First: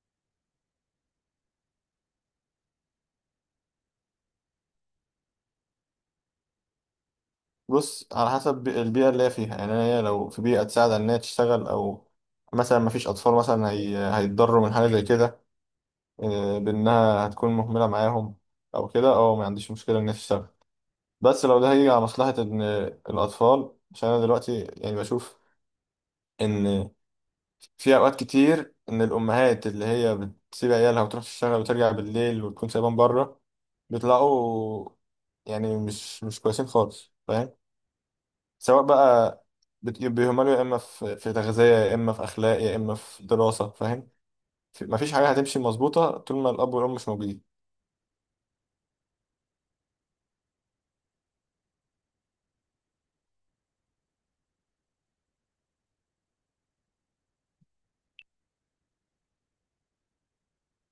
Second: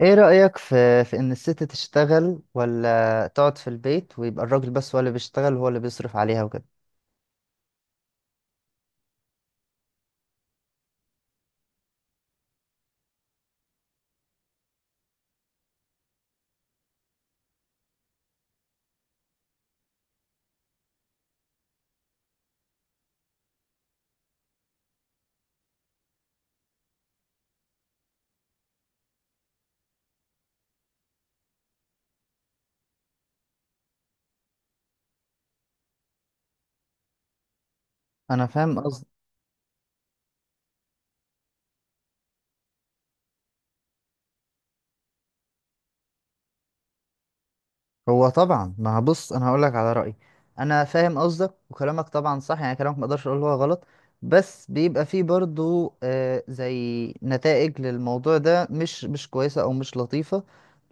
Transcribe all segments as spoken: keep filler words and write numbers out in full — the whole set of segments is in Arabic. ايه رأيك في في ان الست تشتغل ولا تقعد في البيت ويبقى الراجل بس هو اللي بيشتغل وهو اللي بيصرف عليها وكده. بص، على حسب البيئة اللي هي فيها. يعني هي لو في بيئة تساعد على إنها تشتغل، أو مثلا مفيش أطفال مثلا هي... هيتضروا من حاجة زي كده. آه، بإنها هتكون مهملة معاهم أو كده. أه، ما عنديش مشكلة إنها تشتغل. بس لو ده هيجي على مصلحة إن الأطفال. عشان أنا دلوقتي يعني بشوف إن في أوقات كتير إن الأمهات اللي هي بتسيب عيالها وتروح تشتغل وترجع بالليل وتكون سايبان بره، بيطلعوا يعني مش مش كويسين خالص، فاهم؟ انا فاهم. سواء بقى بت- بيهملوا، يا اما في في تغذيه، يا اما في اخلاق، يا اما في دراسه، فاهم؟ في- مفيش حاجه هتمشي مظبوطه طول ما الاب والام مش موجودين. هو طبعا ما بص، انا هقول لك على رايي. انا فاهم قصدك وكلامك طبعا صح، يعني كلامك ما اقدرش اقول هو غلط، بس بيبقى فيه برضو آه زي نتائج للموضوع ده مش مش كويسه او مش لطيفه.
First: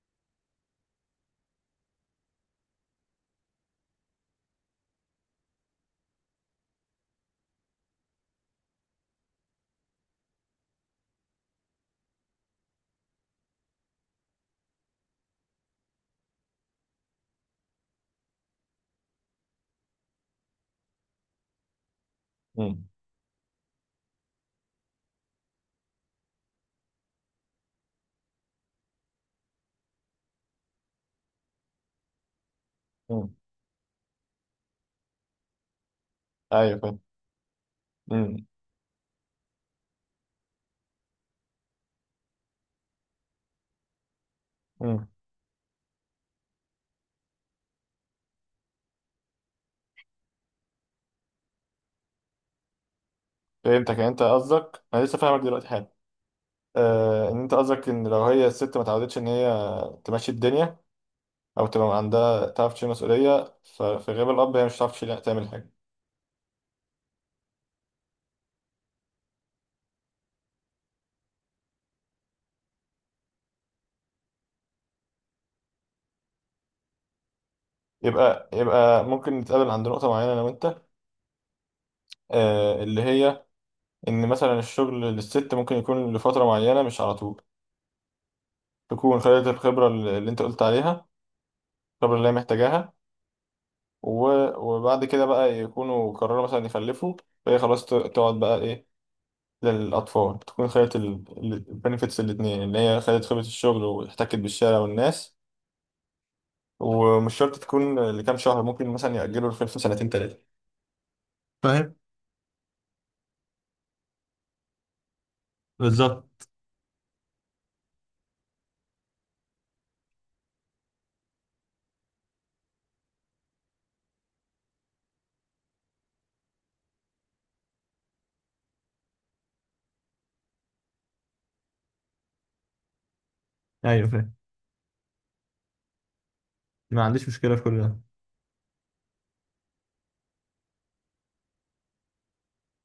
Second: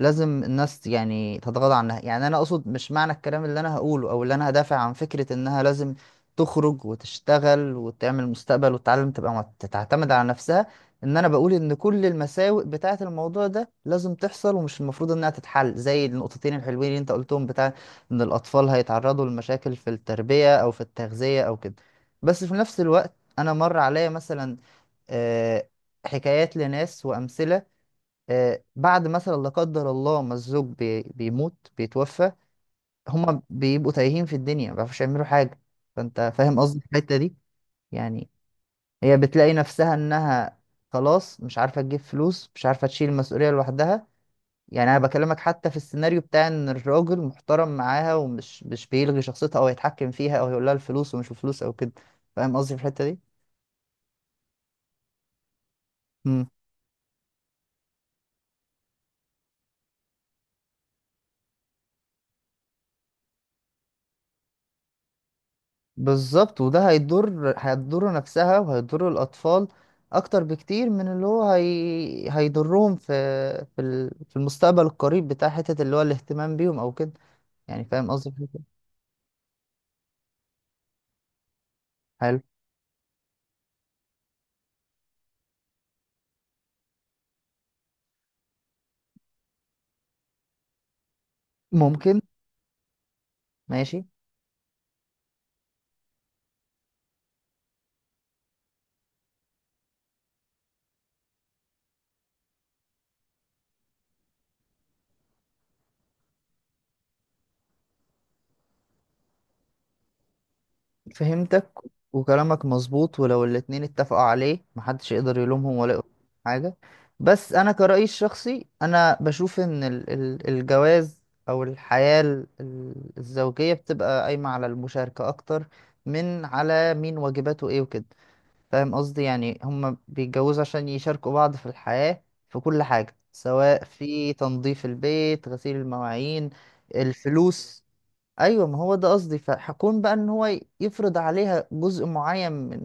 لازم الناس يعني تتغاضى عنها، يعني انا اقصد مش معنى الكلام اللي انا هقوله او اللي انا هدافع عن فكره انها لازم تخرج وتشتغل وتعمل مستقبل وتتعلم تبقى مت- تعتمد على نفسها. ان انا بقول ان كل المساوئ بتاعه الموضوع ده لازم تحصل ومش المفروض انها تتحل زي النقطتين الحلوين اللي انت قلتهم بتاع ان الاطفال هيتعرضوا لمشاكل في التربية او في التغذية او كده. بس في نفس امم الوقت انا مر عليا مثلا آه، حكايات لناس وامثلة. آه، بعد مثلا لا قدر الله ما الزوج بي- بيموت بيتوفى، امم هما بيبقوا تايهين في الدنيا ما بيعرفوش يعملوا حاجة. فانت فاهم ايوه قصدي في فاهم. الحتة دي. يعني امم هي بتلاقي نفسها انها خلاص مش عارفة تجيب فلوس، مش عارفة تشيل المسؤولية لوحدها. يعني انا امم بكلمك حتى في السيناريو بتاع ان الراجل محترم معاها ومش مش بيلغي شخصيتها او يتحكم فيها او يقول لها الفلوس ومش الفلوس او كده. فاهم قصدي في الحتة دي؟ فهمتك. يعني انت قصدك، انا لسه فاهمك دلوقتي حالا. امم آه، ان انت قصدك ان لو هي الست ما اتعودتش ان هي تمشي الدنيا او تبقى عندها تعرف تشيل مسؤوليه، ففي غياب الاب هي مش هتعرف تشيل تعمل حاجه. بالظبط، وده هيضر هتضر نفسها وهيضر الاطفال اكتر بكتير من اللي هو هي هيضرهم في في ال- في المستقبل القريب، بتاع حتة اللي هو الاهتمام بيهم او كده. يعني فاهم قصدي في يبقى الحتة دي؟ يبقى ممكن نتقابل عند نقطه معينه انا وانت. حلو. آه، اللي هي ان مثلا الشغل للست ممكن يكون لفتره معينه مش على طول، تكون خدت الخبره اللي انت قلت عليها، الخبره ممكن. اللي هي محتاجاها. ماشي. و- وبعد كده بقى يكونوا قرروا مثلا يخلفوا، فهي خلاص ت- تقعد بقى ايه للاطفال، تكون خدت البنفيتس الاتنين، اللي هي خدت خبره الشغل واحتكت بالشارع والناس. ومش شرط تكون لكام شهر، ممكن مثلا يأجلوا الخلفه سنتين تلاته، فهمتك، فاهم؟ وكلامك مظبوط. ولو الاتنين اتفقوا عليه محدش يقدر يلومهم ولا يقول بالظبط. حاجة. بس أنا كرأيي الشخصي أنا بشوف إن ال- ال- الجواز أو الحياة ال- ال- الزوجية بتبقى قايمة على المشاركة أكتر من على مين واجباته إيه وكده. فاهم قصدي؟ يعني هما بيتجوزوا عشان يشاركوا بعض في الحياة، في كل حاجة، سواء ايوه في فاهم. تنظيف البيت، غسيل المواعين، ما عنديش مشكله في كل الفلوس. ده. ايوه، ما هو ده قصدي. فهكون بقى ان هو يفرض عليها جزء معين من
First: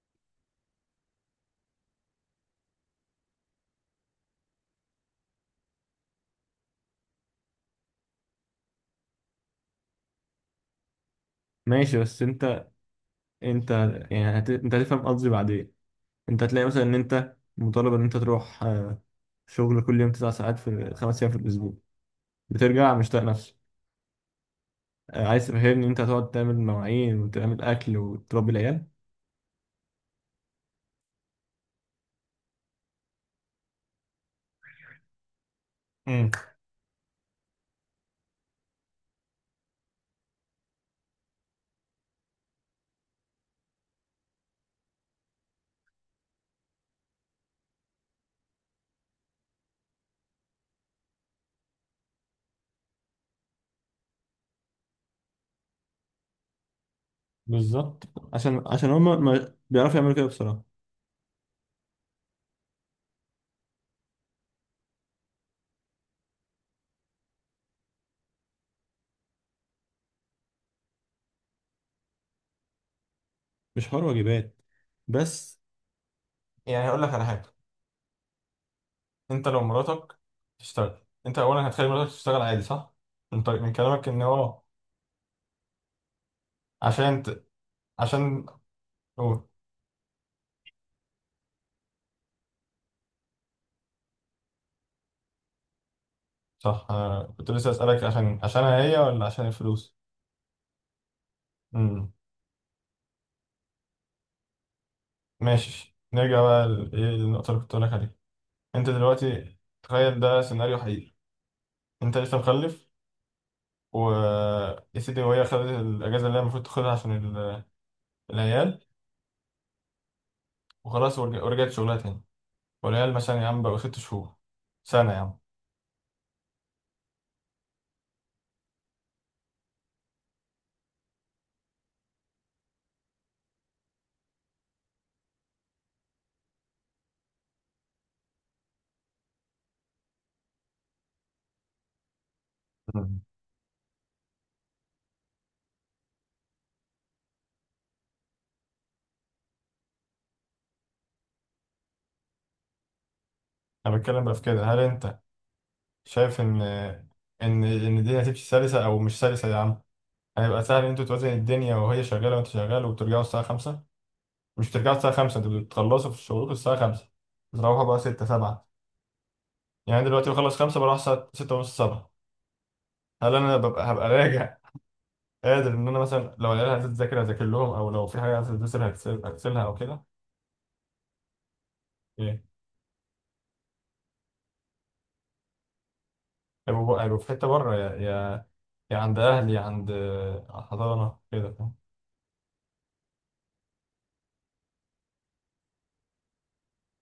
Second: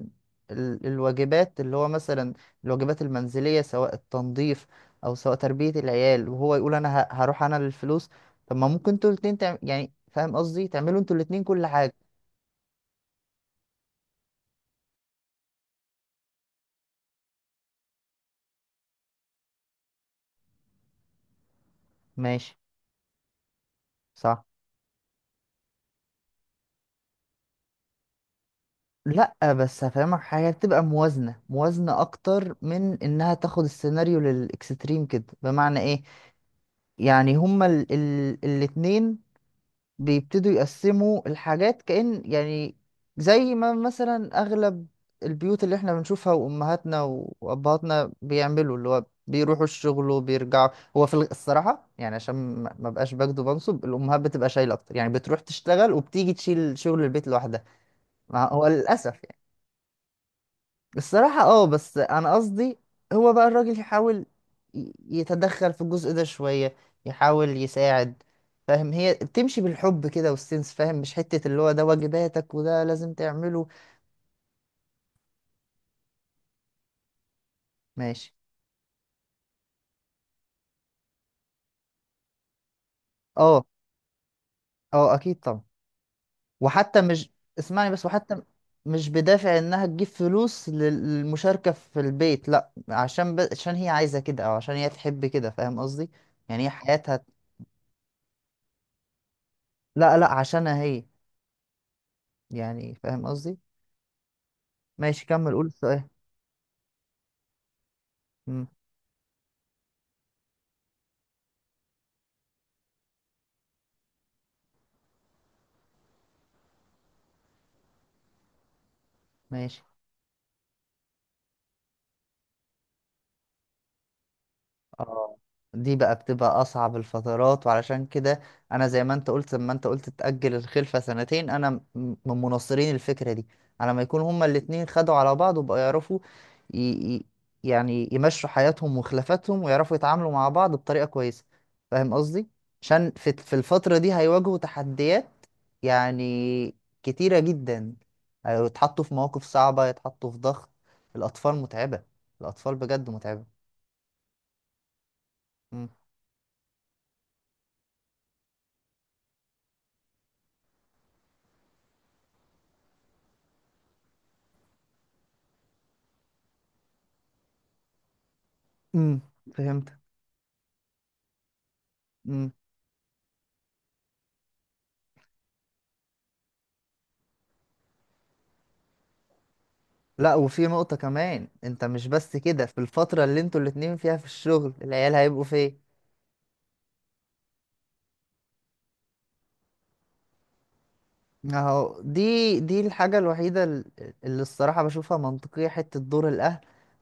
ال- الواجبات اللي هو مثلا الواجبات المنزليه، سواء التنظيف او سواء تربيه العيال، وهو يقول انا ه- هروح انا للفلوس. طب ما ممكن انتوا الاتنين تعم... يعني فاهم قصدي، تعملوا انتوا الاتنين كل حاجه. ماشي، بس انت انت يعني هت... انت هتفهم قصدي بعدين. انت هتلاقي مثلا ان انت مطالب ان انت تروح آه، شغل كل يوم تسع ساعات في خمس ايام في الاسبوع، ماشي. بترجع مش طايق نفسك. صح. آه، عايز تفهمني ان انت هتقعد تعمل مواعين وتعمل اكل وتربي العيال؟ لا بس هفهمك حاجه، بتبقى موازنه موازنه اكتر من انها تاخد السيناريو للاكستريم كده. بمعنى ايه؟ امم يعني هما ال ال الاتنين بيبتدوا يقسموا الحاجات كأن يعني زي ما مثلا أغلب البيوت اللي احنا بنشوفها، وأمهاتنا وأبهاتنا بيعملوا اللي هو بيروحوا الشغل وبيرجعوا. هو في الغ- الصراحة يعني عشان ما ما بقاش بجد، وبنصب الأمهات بتبقى شايلة أكتر، يعني بتروح تشتغل وبتيجي تشيل شغل البيت لوحدها. بالظبط. ما عشان هو عشان للأسف. هم ما بيعرفوا يعملوا كده بصراحة. الصراحة اه، بس انا قصدي هو بقى الراجل يحاول ي- يتدخل في الجزء ده شوية، يحاول يساعد. فاهم؟ هي بتمشي بالحب كده والسنس. فاهم؟ مش حتة اللي هو ده واجباتك وده لازم تعمله. مش حوار واجبات، بس يعني هقول لك على حاجه. ماشي. انت لو مراتك تشتغل، انت اولا هتخلي مراتك تشتغل عادي، صح؟ من طريق اه. من كلامك ان هو اه اكيد طبعا. وحتى عشان مش، ت... اسمعني بس، وحتى عشان مش قول. بدافع انها تجيب فلوس لل- للمشاركة في البيت، لا عشان ب... عشان هي عايزة كده او عشان هي تحب كده. فاهم قصدي؟ يعني هي صح، حياتها. أنا كنت لسه اسالك، عشان عشانها هي ولا عشان الفلوس؟ لا لا، عشانها هي. امم يعني فاهم قصدي. ماشي، كمل قول ماشي، السؤال. نرجع بقى ل- ايه النقطة اللي كنت بقولك عليها. مم. انت دلوقتي تخيل ده سيناريو حقيقي، انت لسه مخلف، و، يا سيدي، وهي خدت الاجازة اللي هي المفروض تاخدها عشان ال- العيال، ماشي. وخلاص ورج- ورجعت شغلها تاني. والعيال مثلا يا عم بقوا ست شهور، سنة يا اه، عم. دي بقى بتبقى اصعب الفترات، وعلشان كده انا زي ما انت قلت لما انت قلت تأجل الخلفة سنتين، انا م- من مناصرين الفكرة دي، على ما يكون هما الاتنين خدوا على بعض وبقوا يعرفوا ي... ي... يعني يمشوا حياتهم وخلافاتهم ويعرفوا يتعاملوا مع بعض بطريقة كويسة. فاهم قصدي؟ عشان مم. في... في الفترة دي هيواجهوا تحديات يعني كتيرة جدا. هيتحطوا في مواقف صعبة، يتحطوا في ضغط. الاطفال متعبة، الاطفال بجد متعبة. انا بتكلم بقى في كده، هل انت شايف ان ان ان الدنيا هتمشي سلسة او مش سلسة، يا عم؟ هيبقى سهل ان انتوا توازن الدنيا وهي شغالة وانت شغال وبترجعوا الساعة خمسة؟ مش بترجعوا الساعة خمسة، انتوا بتخلصوا في شغلكم الساعة خمسة، بتروحوا بقى ستة سبعة. امم فهمت. يعني دلوقتي بخلص خمسة، بروح الساعة ستة ونص سبعة. امم هل أنا ببقى هبقى راجع قادر إن أنا مثلا لو العيال عايزة تذاكر أذاكر لهم، أو لو في حاجة عايزة تذاكر هكسل- هغسلها أو كده؟ لا، وفي نقطة كمان انت مش بس إيه؟ كده، في الفترة اللي انتوا الاتنين فيها في الشغل العيال هيبقوا فين؟ هيبقوا هيبقوا في حتة بره، يا يا يا عند أهلي، يا عند آه، حضانة كده، فاهم؟ اهو دي دي الحاجة الوحيدة ال- اللي الصراحة بشوفها منطقية، حتة دور الأهل.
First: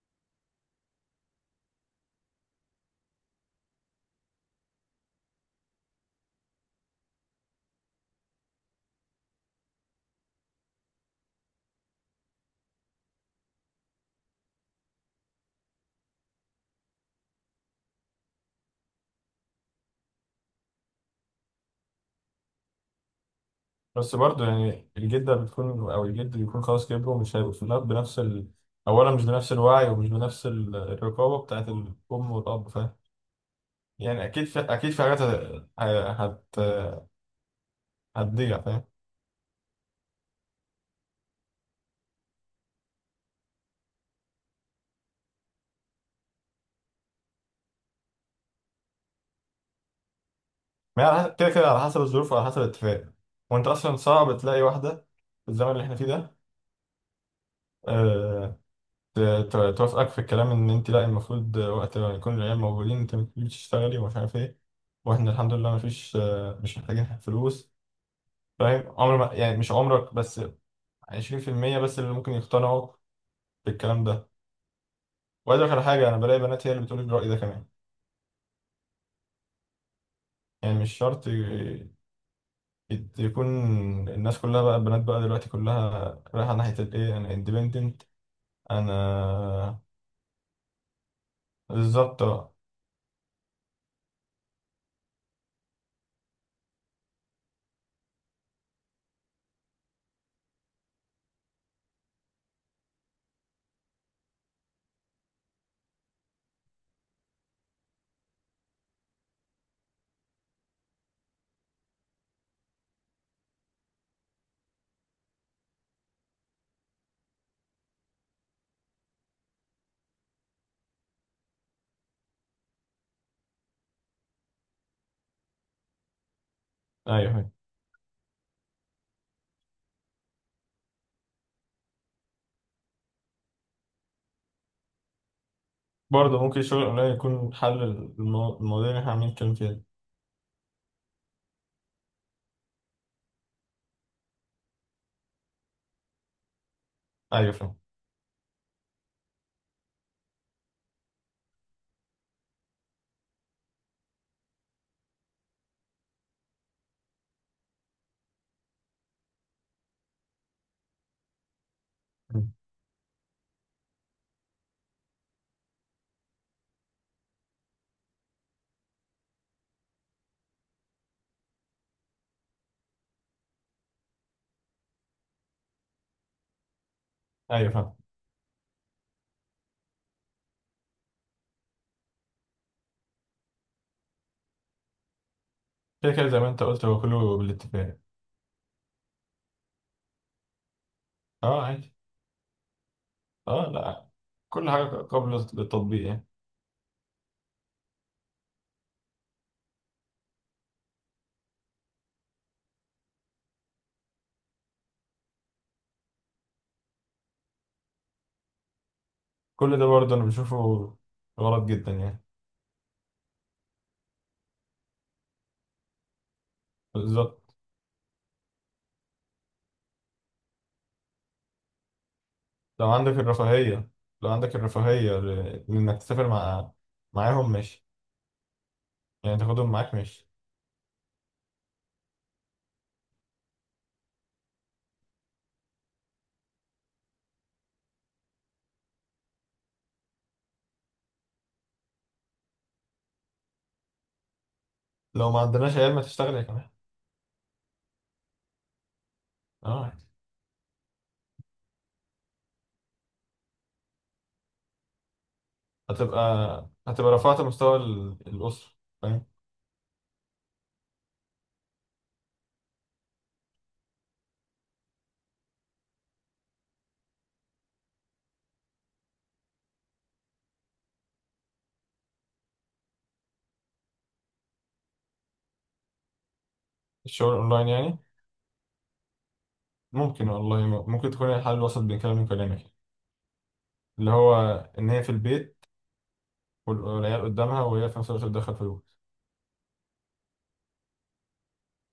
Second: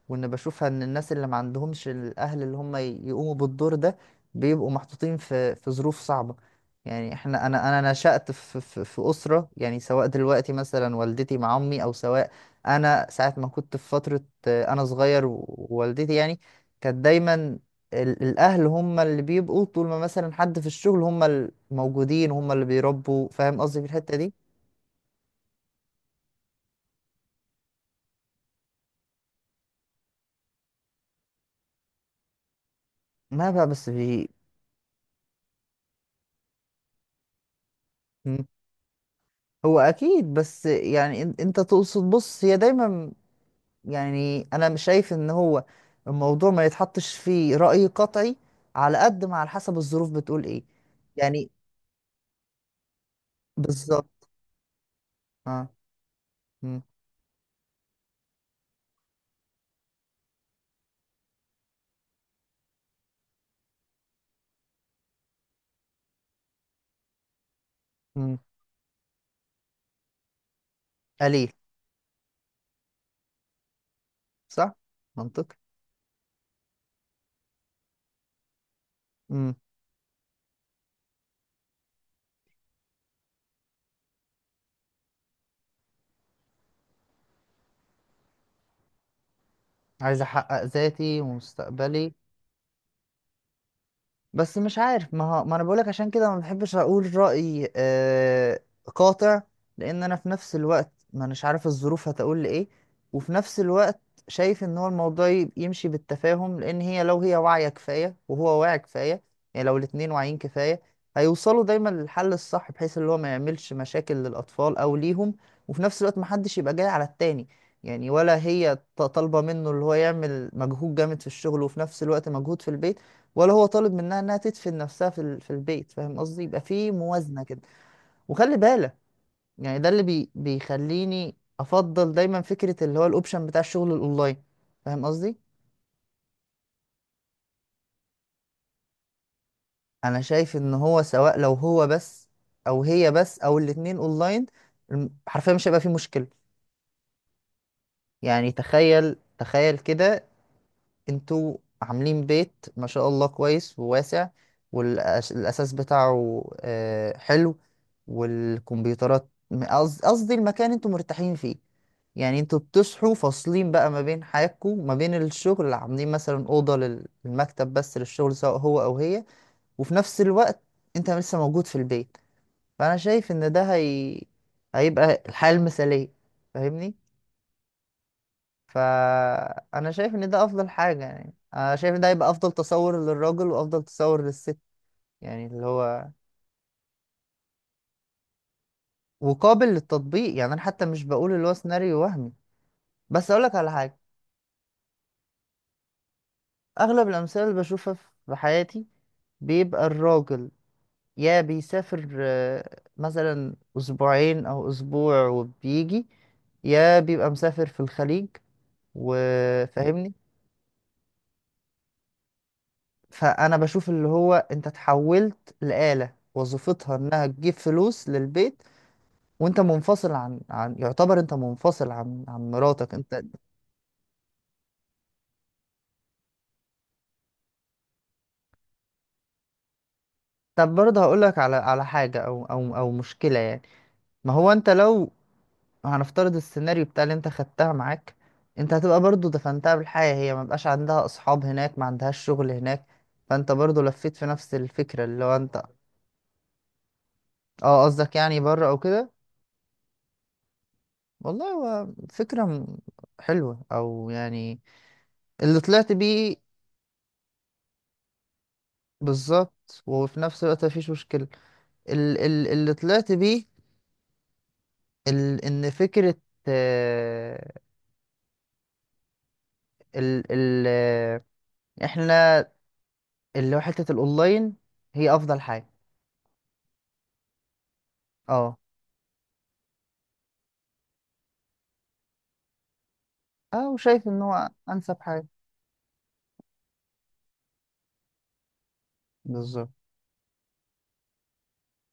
وإن بشوفها إن الناس اللي ما عندهمش الأهل اللي هم ي- يقوموا بالدور ده بيبقوا محطوطين في في ظروف صعبة. يعني احنا، أنا أنا نشأت في في في أسرة يعني، سواء دلوقتي مثلا والدتي مع أمي، أو سواء أنا ساعة ما كنت في فترة آه، أنا صغير و- ووالدتي يعني كانت دايما ال- الاهل هم اللي بيبقوا طول ما مثلا حد في الشغل، هم الموجودين، هم اللي بيربوا. فاهم قصدي في بس الحتة دي؟ برضه يعني الجدة بتكون أو الجد بيكون خلاص كبروا، مش هيبقوا في الأب بنفس ال، أولا مش بنفس الوعي ومش بنفس ال- الرقابة بتاعت الأم والأب، فاهم؟ ما بقى بس يعني في. أكيد في، أكيد في حاجات هت هت- مم. هتضيع، فاهم؟ هو اكيد، بس يعني إن- انت تقصد، بص هي دايما، يعني انا مش شايف ان هو الموضوع ما يتحطش فيه رأي قطعي. على قد ما على حسب الظروف بتقول ايه. ما هي على حسب، يعني كده كده على حسب الظروف وعلى حسب الاتفاق. وانت اصلا بالظبط. صعب تلاقي واحده في اه. الزمن اللي احنا فيه ده. مم. أه، ت- ت- توافقك في الكلام ان انت لا، المفروض وقت ما يكون العيال موجودين انت المفروض تشتغلي ومش عارف ايه. واحنا الحمد لله مفيش، آه، مش محتاجين فلوس، مم. فاهم؟ عمر ما، يعني مش عمرك، بس قليل. عشرين في المية بس اللي ممكن يقتنعوا بالكلام ده. صح. منطقي. وعايز اقول لك على حاجه، انا بلاقي بنات هي اللي بتقول الرأي ده كمان. مم. يعني مش شرط ي- يت- يكون الناس كلها، بقى البنات بقى دلوقتي كلها رايحه ناحيه الايه، انا independent، انا، عايز احقق ذاتي ومستقبلي. بالظبط، اه. بس مش عارف، ما هو ما انا بقولك عشان كده ما بحبش اقول رأي آه قاطع، لان انا في نفس الوقت ما اناش عارف الظروف هتقول لي ايه. وفي نفس الوقت شايف ان هو الموضوع ي- يمشي بالتفاهم، لان هي لو هي واعية كفاية وهو واعي كفاية، يعني لو الاتنين واعيين كفاية هيوصلوا دايما للحل الصح، بحيث اللي هو ما يعملش مشاكل للاطفال او ليهم، وفي نفس الوقت ما حدش يبقى جاي على التاني. يعني ولا هي ط- طالبة منه اللي هو يعمل مجهود جامد في الشغل وفي نفس الوقت مجهود في البيت، ولا هو طالب منها انها تدفن نفسها في ال- في البيت. فاهم قصدي؟ يبقى في ايوه. موازنه أيوة. كده. وخلي بالك، يعني ده اللي بي بيخليني افضل دايما فكره اللي هو الاوبشن بتاع الشغل الاونلاين. فاهم قصدي؟ برضه ممكن الشغل الاونلاين يكون حل المو- المواضيع اللي احنا عاملين نتكلم فيها. انا شايف ان هو سواء لو هو بس او هي بس او الاتنين اونلاين، الم- حرفيا مش هيبقى في مشكله. ايوه فاهم. يعني تخيل تخيل كده، انتوا عاملين بيت ما شاء الله كويس وواسع، والأساس بتاعه آه، حلو، والكمبيوترات، قصد- قصدي المكان انتوا مرتاحين فيه. يعني مم. انتوا بتصحوا فاصلين بقى ما بين حياتكم ما بين الشغل، عاملين مثلا أوضة لل- للمكتب بس للشغل، سواء هو أو هي. وفي نفس الوقت انت لسه موجود في البيت. فأنا شايف ان ده هي هيبقى الحياة المثالية. فاهمني؟ ايوه فاهم. فانا شايف ان ده افضل حاجه، يعني انا شايف ان ده يبقى افضل تصور للراجل وافضل تصور للست. يعني اللي هو كده كده زي ما انت قلت، هو كله بالاتفاق. وقابل للتطبيق، يعني انا حتى مش بقول اللي هو اه عادي. سيناريو وهمي. بس اقولك اه على حاجه، لا، كل حاجه قبل التطبيق يعني. اغلب الامثله اللي بشوفها في حياتي بيبقى الراجل يا بيسافر آه، مثلا اسبوعين او اسبوع وبيجي، يا بيبقى مسافر في الخليج. كل ده وفاهمني. برضه انا بشوفه غلط جدا يعني. فانا بشوف اللي هو انت اتحولت لآلة وظيفتها انها بالظبط. تجيب فلوس للبيت، وانت منفصل عن عن يعتبر انت منفصل عن عن لو مراتك عندك انت. الرفاهيه، لو عندك الرفاهيه ل- لانك تسافر مع معاهم، ماشي، يعني تاخدهم معاك، ماشي. طب برضه هقول لك على على حاجة او او او مشكلة يعني. ما هو انت لو، هنفترض السيناريو بتاع اللي انت خدتها معاك، انت هتبقى برضه دفنتها بالحياة، هي ما بقاش عندها اصحاب هناك، ما عندهاش شغل هناك. فانت برضه لفيت في نفس الفكرة اللي لو هو ما انت. عندناش عيال، ما تشتغل يا كمان. اه قصدك يعني بره او كده. اه، والله، هو فكرة م- حلوة او يعني اللي طلعت هتبقى، بيه. هتبقى رفعت مستوى ال- الأسرة، فاهم؟ بالظبط، وفي نفس الوقت مفيش مشكلة ال- ال- اللي طلعت بيه، ال- ان فكرة آه، ال ال آه، احنا اللي هو حتة الاونلاين هي افضل حاجة. الشغل أونلاين يعني؟ اه. ممكن والله، م- ممكن تكون هي الحل الوسط بين كلامي وكلامك، اه وشايف اللي ان هو هو إن انسب هي في حاجة. البيت وال- والعيال قدامها، وهي في نفس الوقت بتدخل فلوس. بالظبط.